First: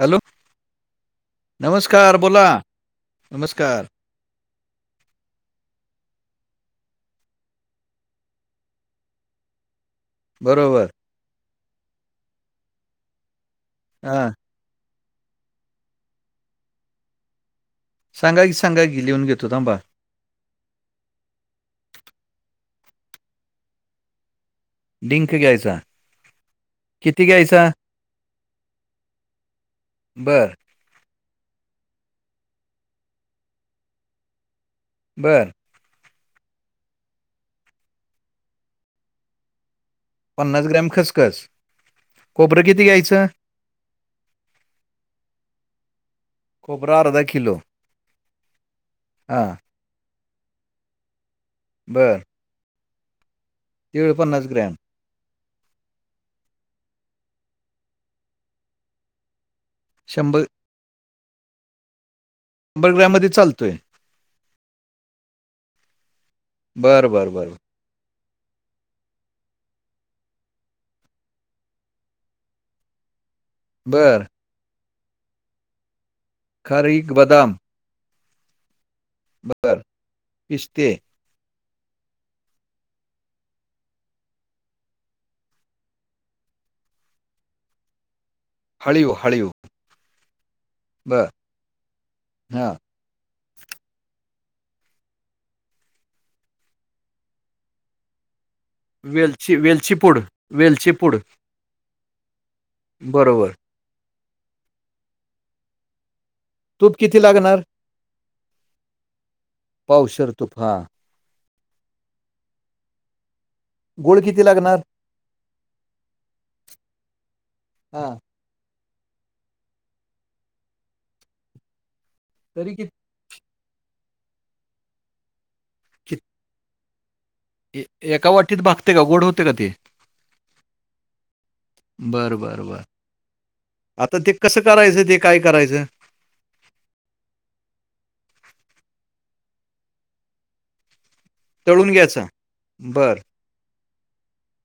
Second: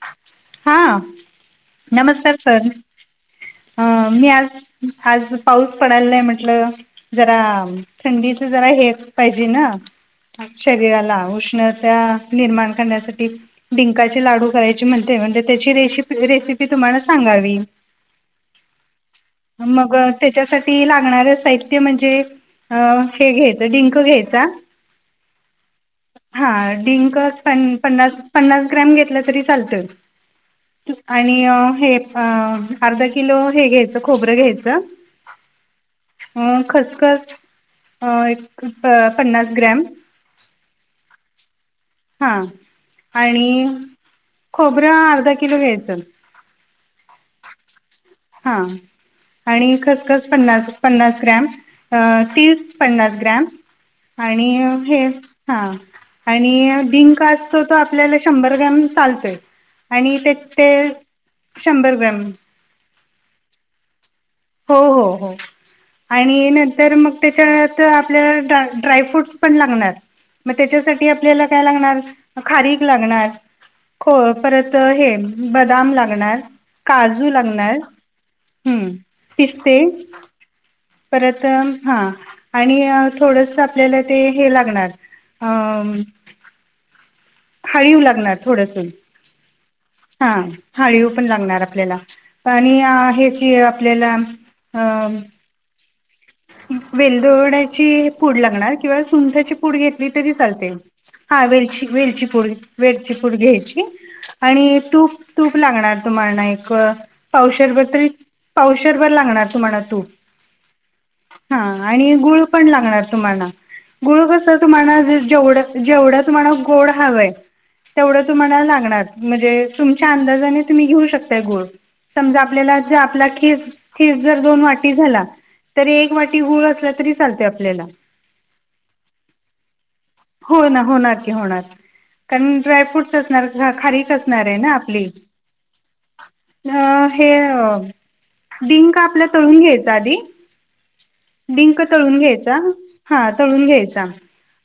Hello हां नमस्कार नमस्कांर बोला सरं नमस्कार अं मी आंज आंज पाऊस पडायंलाय नाहीं म्हटलं जरां थंडीच जरां हे पाहिजे नां बरोबर शरीरांला उष्णतां निर्माण करण्यांसाठी डिंकाचे हां लांडू करायचं म्हणते म्हणे त्यांची रे रेसिपी तुम्हांला सांगावी सांगा की सांगा की लिहूंन घेतो थांबा त्यांच्यासाठी लागणारं साहित्य म्हणजे हे घ्यायचं डिंक घ्यांयचा डिंक घ्यायचा हां डिंक किती घ्यायचा पन्नास ग्रॅम घेतंल तरी चालतं बर आणि हे अर्धा किलो हे घ्यायचं खोबरं घ्यायचं बरं अं खसंखसं एक पन्नास ग्रॅम पन्नास ग्रॅम खसंखसं हां आणि खोबरं अर्धा किलो घ्यायचं खोबरं अर्धा किलो हां हां आणि खसंखसं पन्नास पन्नास ग्रॅम बर ती पन्नास ग्रॅम तीळ पन्नास आणि ग्रॅम हे हां आणि डिंक असतोय तो आपल्यांला शंभर ग्रॅम चालतोय आणि ते शंभर ते शंभर ग्रॅम बडगड्यांमध्यें चालतोय हो हो हो आणि नंतर बर मंग बर बर तेच्यांत तरं आपल्यांला ड्राय ड्राय फ्रूटस पणं लागणारं मंग त्यांच्यासाठी आपल्यांला कायं लागणारं खारीक लागणारं हो बर परंत हे बदांम लागणारं खारीक कांजू बदाम लागणारं हम्मं पिस्ते बर पिस्ते परंत हां आणि अं थोडंसं आपल्यांला ते हे लागणारं अं हांळीव लागणारं हांळीव हांळीव हां हांळीव पणं लागणारं आपल्यांला हां आणि हे ते आपल्यांला अं वेलदोड्याची पूड लागणार. किंवा सुंठची वेलची पूड वेलची घेतली तरी चालते. वेलची पूड हा वेलची वेलची पूड. वेलची पूड बरोबर घ्यायची. आणि तूप तूप लागणार तुम्हांला ना एक तूप किती पाव लागणार शरभर तरी पाव शरभर लागणार तुम्हाला तूप. तुप हा. हा आणि गुळ पण लागणार तुम्हांना. गोळ गुळ किती कस, लागणार तुम्हा जेव जेवढ तुम्हांना गोड हवय. हा तेवढ तुम्हाला लागणार. म्हणजे तुमच्या अंदाजाने तुम्ही घेऊ शकताय गुळ. समजा तरी आपल्याला कि ज्या आपला खीस. खीस जर दोन वाटी झाला. तरी एक कि- वाटी गुळ असला तरी चालतेय आप एका वाटीत भागते का? गोड होतय का ते? हो ना. होणार की होणार की. बर कारण बर बर ड्राय फ्रूटस असणार. खारीक आता ते असणाराय कसं ना आपली. करायचं ते काय करायचं अ हे डिंक आपला तळून घ्यायचा आधी. डिंक तळून घ्यायचा. बर हा तळून घ्यायचा.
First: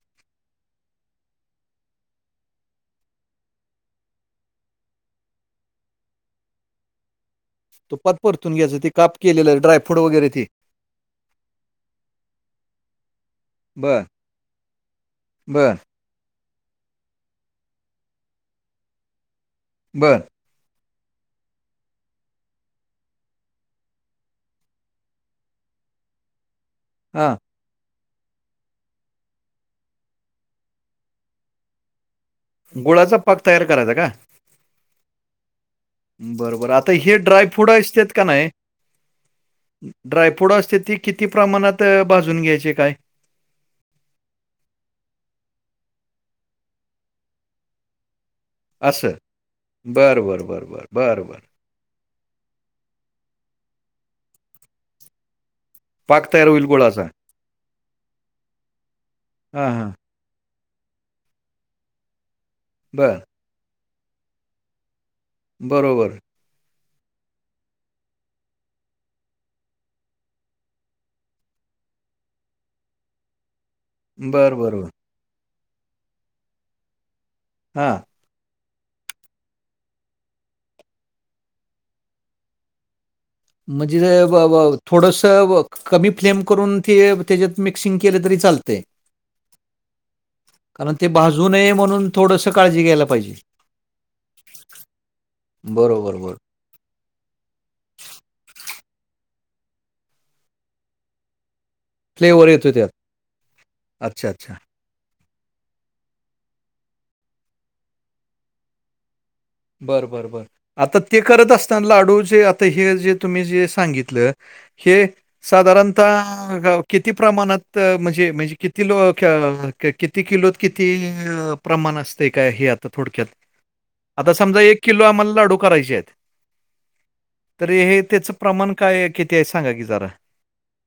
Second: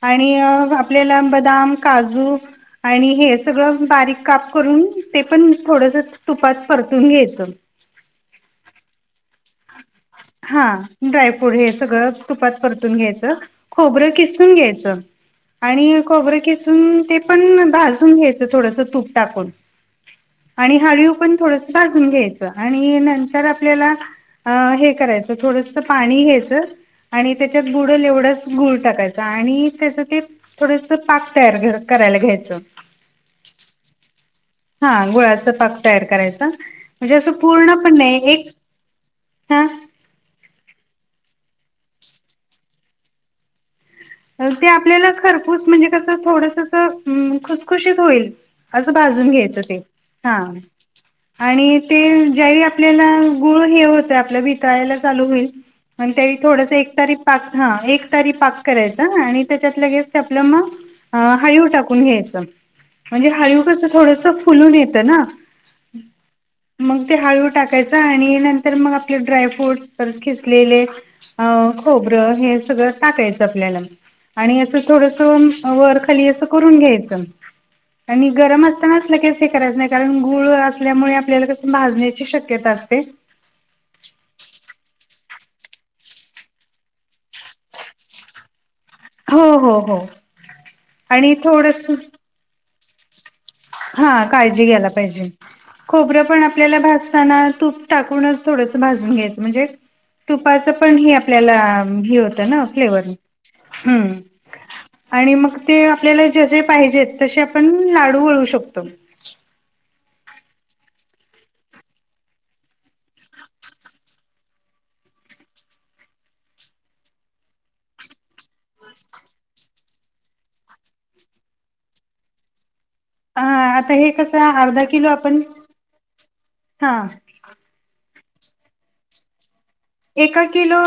आणि आपल्याला बदाम, काजू आणि हे सगळं बारीक काप करून, ते पण थोडस तुपात परतून घ्यायचं. तुपात परतून घ्यायच? ते काप केलेलं ड्रायफ्रूट वगैरे? ते हा ड्रायफ्रूट हे सगळं तुपात परतून घ्यायचं. बर खोबरं किसून घ्यायचं. बर आणि खोबरं किसून ते पण भाजून घ्यायचं थोडस. तूप टाकून. बरं. आणि हाळीव पण थोडस भाजून घ्यायचं. आणि नंतर आपल्याला हे करायच. थोडस पाणी घ्यायच. हा आणि ते त्याच्यात बुडल एवढाच गुळ टाकायचा. आणि त्याच ते थोडस पाक तयार करायला घ्यायच. गुळाचा पाक तयार करायचा का? हा गुळाच पाक करायचा. बर बर आता म्हणजे हे अस ड्रायफ्रूट पूर्ण पण असतात नाही. का एक ड्रायफ्रूट असतेत ती किती प्रमाणात भाजून घ्यायचे काय? ते आपल्याला खरपूस, म्हणजे कसं थोडस खुसखुशीत होईल असं भाजून घ्यायचं ते. बर हा. बर बर बर बर बर आणि ते ज्यावेळी आपल्याला गुळ हे होत आपला. वितळायला चालू होईल. आणि त्या पाक वेळी तयार होईल थोडस एक गुळाचा तारी पाक ह. एक तारी पाक करायच. आणि हा त्याच्यात हा लगेच त आपलं म हायुव टाकून घ्यायच. बर म्हणजे हयुव कस थोडस फुलून येतं ना. बरोबर. मग ते हळू टाकायचं. आणि नंतर मग आपले ड्राय फ्रूट्स परत खिसलेले. अ खोबरं हे सगळं टाकायचं. आपल्या. बर आणि अस बरोबर थोडस वर खाली अस करून घ्यायचं. हा. आणि गरम असताना अस लगेच हे करायच नाही. कारण गुळ असल्यामुळे आपल्याला कस भाजण्याची शक्यता असते. म्हणजे जे व व थोडस वक कमी फ्लेम करून, ते त्याच्यात मिक्सिंग केले तरी चालते. हो हो हो. कारण ते आणि भाजू नये थोडस म्हणून, थोडस काळजी घ्यायला पाहिजे. हा काळजी घ्यायला पाहिजे. बरोबर खोबरं बरोबर पण आपल्याला भासताना तूप टाकूनच थोडस भाजून घ्यायचं. म्हणजे तुपाच पण हे आप आपल्यांला हे फ्लेवर होतं नां येतो त्यात फ्लेवर अच्छा अच्छा आणि मंग ते आपल्यांला जसे पाहिजेत तंसे आपणं लांडू वळूं शकतो बरं बरं बरं आंता ते करतं असतांना लांडू जे आंता हे जे तुम्हीं जे सांगितलं हे साधारणतः किती प्रमाणांत म्हणजे म्हणजे किती लो किती किलोत किती प्रमाणं असते कायं हे आंता थोडक्यांत अ आता हे आंता कसं समजां एक अर्धा किलो आम्हांला आपण लांडू करांयचे आहेतं हा. तरं हे त्यांचं प्रमाणं कायं किती आहे सांगा की जरां एकां किलो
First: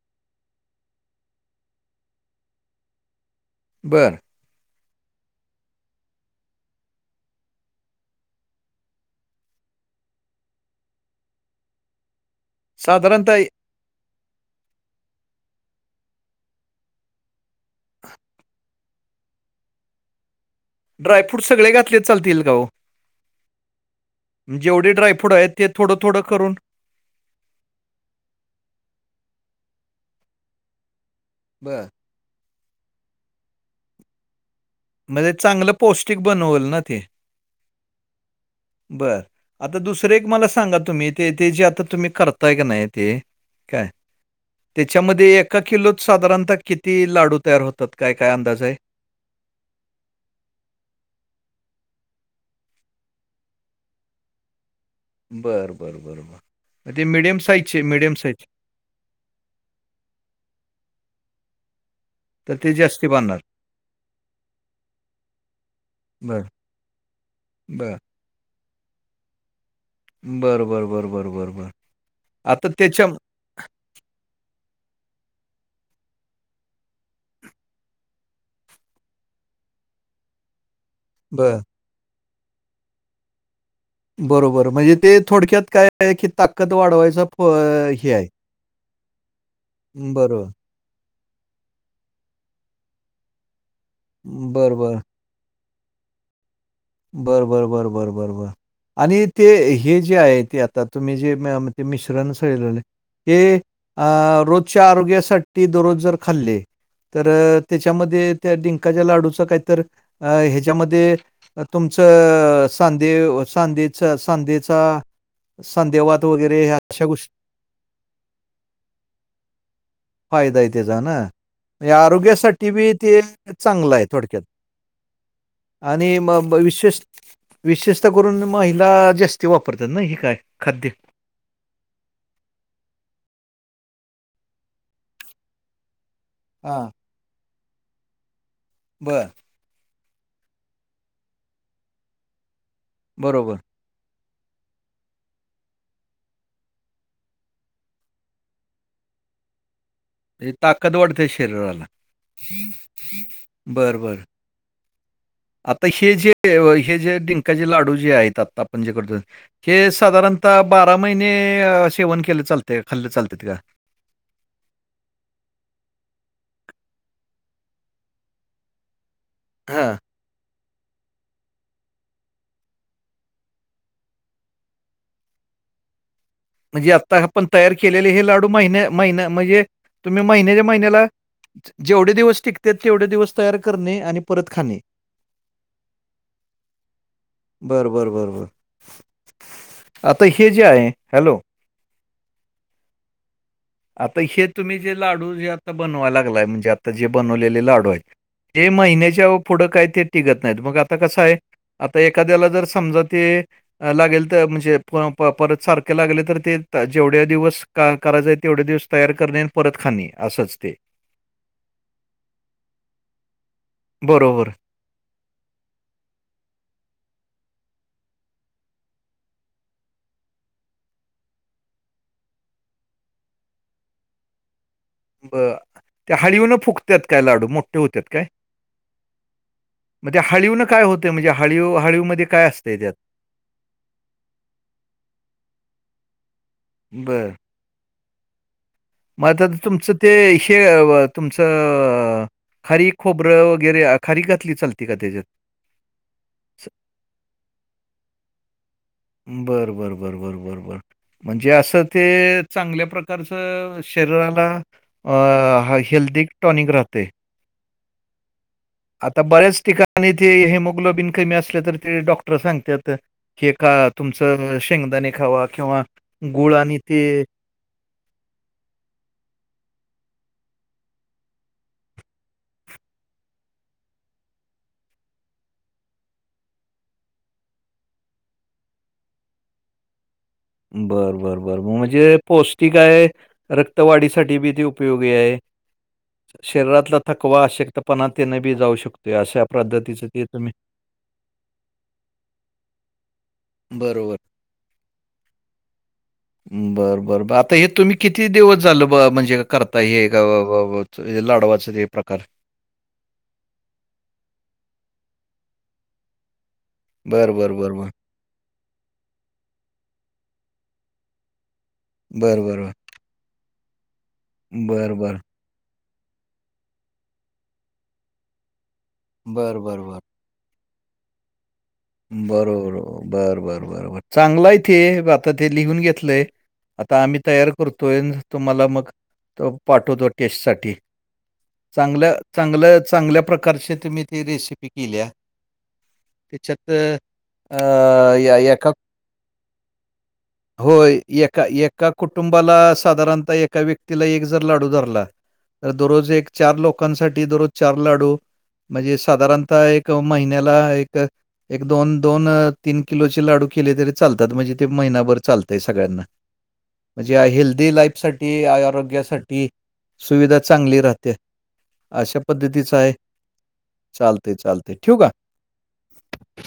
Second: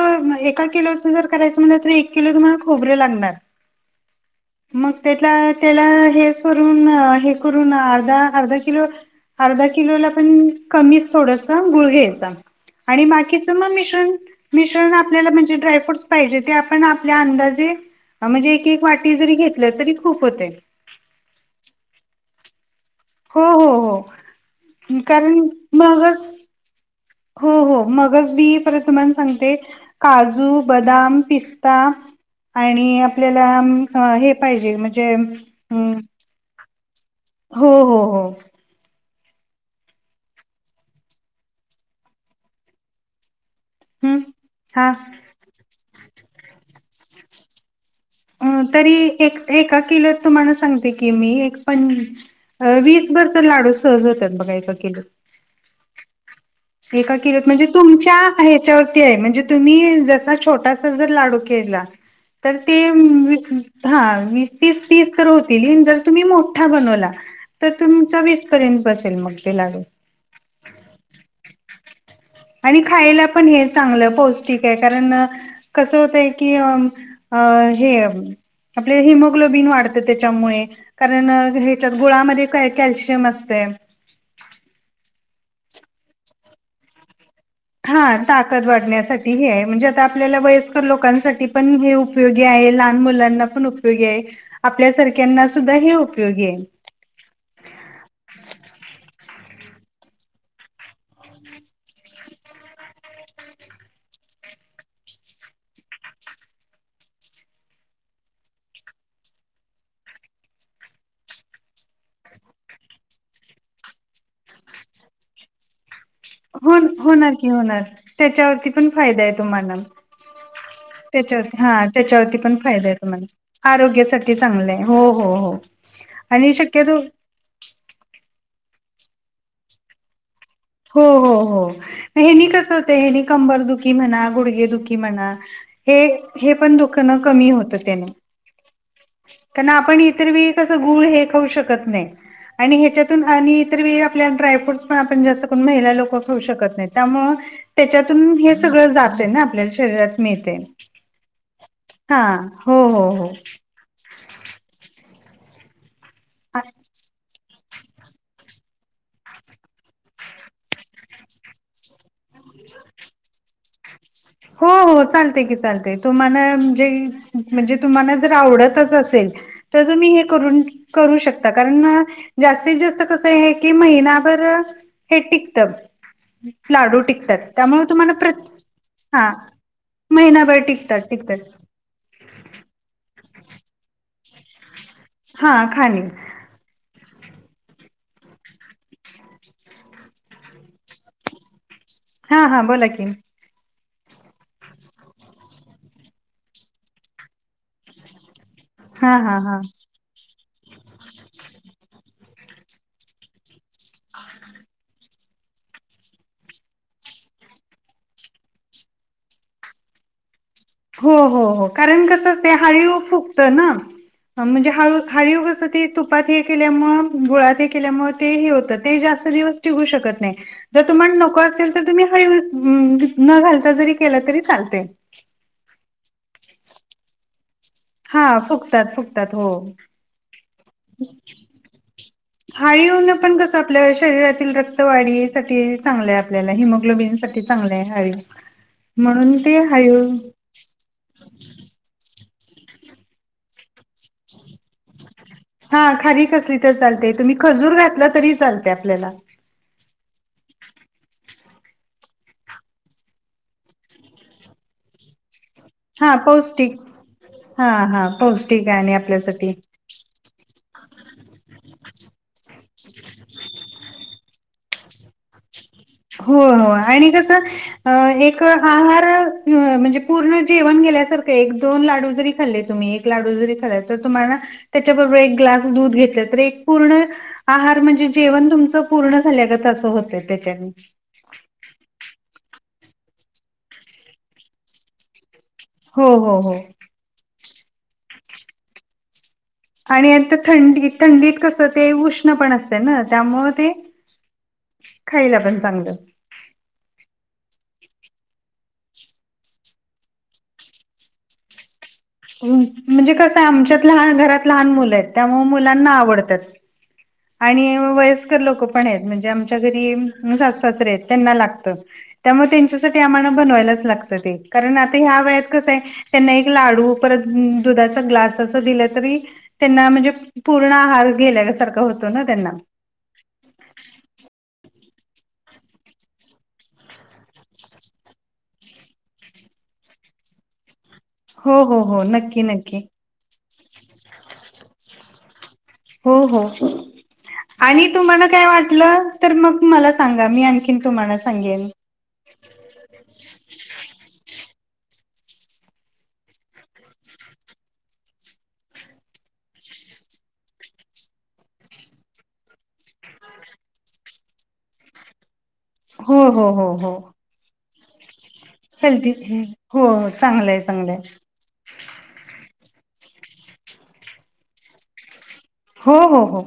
एकां किलोच जरं करायचं म्हटलं तरं एक किलो तुम्हांला खोबरं लागणारं बरं मंग त्यांतला त्यांला हे सूंन हे करूंन अर्धा अर्धा किलो अर्धा किलोला पणं कमीचं थोडंसं गुंळ घ्यांयचा आणि साधारणतः बाकीचं मंग मिश्रण मिश्रण आपल्यांला म्हणजे ड्रायफ्रूटस पाहिजे ते आपणं आपल्यां अंदाजे म्हणजे एक एक वाटी वाटी जरी घेतलं तरी खूंप होते ड्राय फ्रूट सगळें घातले चालतील कां हो हो हो हो जेवढे ड्रायफ्रूट कारण आहेतं ते थोडं थोडं मगच करूंन हो हो मंगचं बी परंत मंग तुम्हांला सांगते कांजू बदांम पिस्ता बर आणि आपल्यांला हे पाहिजे म्हणजे म्हणजे चांगलं अम, पौष्टिक बनवलं नां ते हो हो हो बरं आंता दुसरं एक मलां सांगा तुम्हीं ते ते जे आंता तुम्हीं करतांय आहे की नाहीं ते कायं हम्म हा त्यांच्यामध्ये एका किलोत साधारणतः किती लांडू तयांर होतांत कायं कायं अं तरी एकां एकां किलोत तुम्हांला सांगते की मी एकां प वीसभर तरं लांडू सहज होतांत बघां एकां किलोत बरं बरं बरं बरं एकां किलोत म्हणजे तुमच्यां आहेतं त्यांच्यातील म्हणजे तुम्हीं जसां छोटांसा जरं लांडू केलां तर तरं ते जास्ती बांधणार हां वीस तीस तीस तरं होतील तरं तुम्हीं बर मोठां बनवंला तरं तुम्हींचा वीस पर्यंत बसेल मंग ते लांडू बरं बरं बरं बरं बरं बरं आणि खांयला पणं हेचं चांगलं पौष्टिक आहे कारणं कसं होतंय की हे आपले हिमोग्लोबिन वाढतें त्यांच्यामुळे बर कारणं ह्यांच्यात गुळांमध्यें कायं कॅल्शियम असतें बरोबर म्हणजे ते थोडक्यांत कायं आहे की ताकंद वाढवायचं हां ताकंद वाढण्यांसाठी हे आहे म्हणजे आंता आपल्यांला बरोबर. वयं लोकांसाठी पणं हे उपयोगी आहे. लहांन मुलांना पणं उपयोगी आहे. बरं, आपल्यां बरं. क्यां त्यांनां सुद्धां हे उपयोगी आहे. बरं बरं बरं बरं बरं बरं आणि ते हे जे आहे ते आंता तुम्हीं जे ते मिश्रण सांगितलं हे अं रोजच्यां आरोग्यांसाठी दररोज जरं खांल्ले. तरं त्यांच्यामध्ये त्यां डिंकाच्या लांडूचं कांहीतरी अं त्यांच्यामध्ये तुमचं साधेच्यां संधीचा संधिवांत हो होणारं की होणारं त्यांच्यावरची पणं फायंदा आहे तुम्हांला फायदा आहे त्याचा ना? त्यांच्यावरची हां म्हणजे त्यांच्यावरची पणं आरोग्यासाठी फायंदा बी आहे ते तुम्हांला चांगलं आहे आरोग्यां सांठी थोडक्यात चांगलंय हो हो हो आणि मंग विशेष विशेषतः करूंन महिला जांस्ती वापरतांत नां हे कायं खांद्य हो हो हो हेनी कसं होतं हेनी कंबर दुखी म्हणां गुडगे दुखी म्हणां हे हे पणं हा दुखणं कमी होतं त्यांनी बरं कारणं आपणं इतरं वेळी कसं गुंळ हे खाऊं शकतं नाहीं आणि ह्यांच्यातूंन बरोबर आणि इतर वेळं त्यांत डायफ्रूट पणं आपणं जास्तं महिला लोकं खाऊं शकतं नाहीं त्यामुळें त्यांच्यातून हे सगळं जांते नां आपल्यां शरीरांत म्हणजे ताकदं वाढते शरीरांला हो हो हो बरं बरं आंता हे जे हे जे डिंक डिंकांचे लांडू जे आहेतं. आंता आपणं जे करतो ते हे साधारणतः बारा महिने सेवन केलं चालतं खाल्लं चालतं कां हो हो चालते की चालते तुम्हांला म्हणजे म्हणजे तुम्हांला जरं आवडतंच असेल ते तरं हा तुम्हीं हे करूंन करूं शकतात कारणं जास्तीत जास्तं कसं की महिनांभर हे टिकतांत. म्हणजे आंता आपणं तयांर केलेले हे लांडू महिन्यां महिन्यां हा म्हणजे तुम्हीं महिनाभर महिन्यांच्या टिकतात महिन्यांला टिकतात जेवढे दिवसं टिकत्यांत तेवढे दिवसं तयांर करणे आणि परतं खांणे. हा खाणे बरं बरं बरं बरं आंता हे जे आहे. हॅलो... हां हां बोलां की, आंता हे तुम्हीं जे लांडू जे आंता बनवायचं लागलांय म्हणजे आनता जे बनवलेले लांडू आहेतं. हे हा महिन्यांच्या हा हा पुढं कायं ते टिकतं नाहींत मंग आंता कसं आहे... आंता एखाद्यांला जरं समजां ते लागेल तरं म्हणजे परंत सारखें लागले तरं ते जेवढ्यां दिवसं करांय तेवढे दिवसं तयांर करणे आणि परतं खांणे असंच आहे ते हो हो हो कारणं कसं असतंय हाळीव फुगतं नां बरोबर. म्हणजे हळूं हाळीव कसं ते तुपांत हे केल्यांमुळे गुळांत हे केल्यांमुळे ते हे होतं ते जास्तं दिवसं टिकूं शकतं नाहीं. जरं तुम्हांला नको असेल तरं, तुम्हीं हाळीव नं घालतां जरी केलं तरी चालते. बरं त्यां हळिवन फुगतांत कायं लांडू हां फुगतांत फुगतांत हो मंग ते हाळीव नं कायं होत म्हणजे हळीव हळीवमध्यें कायं असतेय त्यांत आपल्यां शरीरांतील रक्तवाढीसांठी चांगलं आहे. आपल्यांला बरं. हिमोग्लोबिनसांठी चांगल आहे हाळीव मग म्हणूंन आता ते तुमचं हाळीव ते तुमचं खारीक खोबरं वगैरें खारीक घातली चालती कां त्यांच्यात हां खारीक घातली तरं चालते तुम्हीं खजूंर घातली तरी चालते आपल्यांला बरं बरं बरं बरं बरं बरं म्हणजे असं ते चांगल्या प्रकारचं शरीरांला अ हा हेल्थी टॉनिक पौष्टिक राहते हा हा पौष्टिक आहे आणि आपल्यासाठी बऱ्यांच ठिकाणीं आणि ते हेमोग्लोबिन कमी असले तरं ते डॉक्टर सांगतांत की ए कां तुमचं शेंगदांणे खांवा किंवा हो गूळ हो ते आणि कसं अ, एक आहार म्हणजे पूर्ण जेवण गेल्यासारखं एक- दोन लाडू जरी खाल्ले तुम्ही लाडू जरी कराय तर तुम्हाला, त्याच्याबरोबर एक ग्लास दूध घेतला तर एक पूर्ण आहार म्हणजे जेवण तुमच पूर्ण झाल्या ग सारखं होतंय त्याच्यात. बरं, बरं, बरं म्हणजे पौष्टिक हाय रक्तवाढीसाठी बी ते उपयोगी हाय. हो हो हो शरीरातला थकवा अशक्तपणा तेन बी जाऊ शकतोय अशा प्रद आणि आता थंडी, थंडीत कसं ते उष्ण पण असते ना त्यामुळ ते बरोबर. खायला पण चांगलं. बरं, बर आता हे तुम्ही किती दिवस झाल ब म्हणजे करताय हे हे लाडवाच हे प्रकार. म्हणजे कसं आमच्यात लहान घरात, लहान मुलं आहेत त्यामुळ मुलांना आवडतात. बरं, बरं, आणि बरं, बरं. वयस्कर लोक पण आहेत म्हणजे आमच्या घरी सास -सासरे आहेत त्यांना लागतं बरं, त्यामुळे बरं, बरं. त्यांच्यासाठी आम्हाला बनवायलाच लागत ते कारण बरं, आता बरं. ह्या वयात कसं हाय. त्यांना एक लाडू परत दुधाचा ग्लास अस दिला तरी बरं, बरं, त्यांना बरं. म्हणजे पूर्ण आहार गेल्यासारखं होत. बरोबर, बरबर, बरबर चांगलाय ती, आता ते लिहून घेतलंय. आता आम्ही तयार करतोय, तुम्हाला मग तो पाठवतो टेस्टसाठी. हो हो हो चांगल, नक्की चांगल, नक्की चांगल्या प्रकारची तुम्ही ती रेसिपी केलीया. हो, हो त आणि तुम्हाला काय वाटलं, तर मग मला सांगा मी आणखीन होय, तुम्हाला एका सांगेन. एका कुटुंबाला साधारणतः एका व्यक्तीला एक जर लाडू धरला. तर दररोज एक चार लोकांसाठी दररोज चार लाडू. म्हणजे साधारणतः एक महिन्याला एक एक दोन- दोन, तीन किलोचे लाडू केले तरी चालतात म्हणजे ते महिनाभर चालत ते सगळ्यांना, हो हो हो हो म्हणजे हेल्दी लाईफ साठी, हेल्दी आरोग्यासाठी हो सुविधा चांगलंय चांगली चांगलंय राहते. अशा पद्धतीच हाय, चालतय, चालतय ठेऊ का? हो, हो, हो.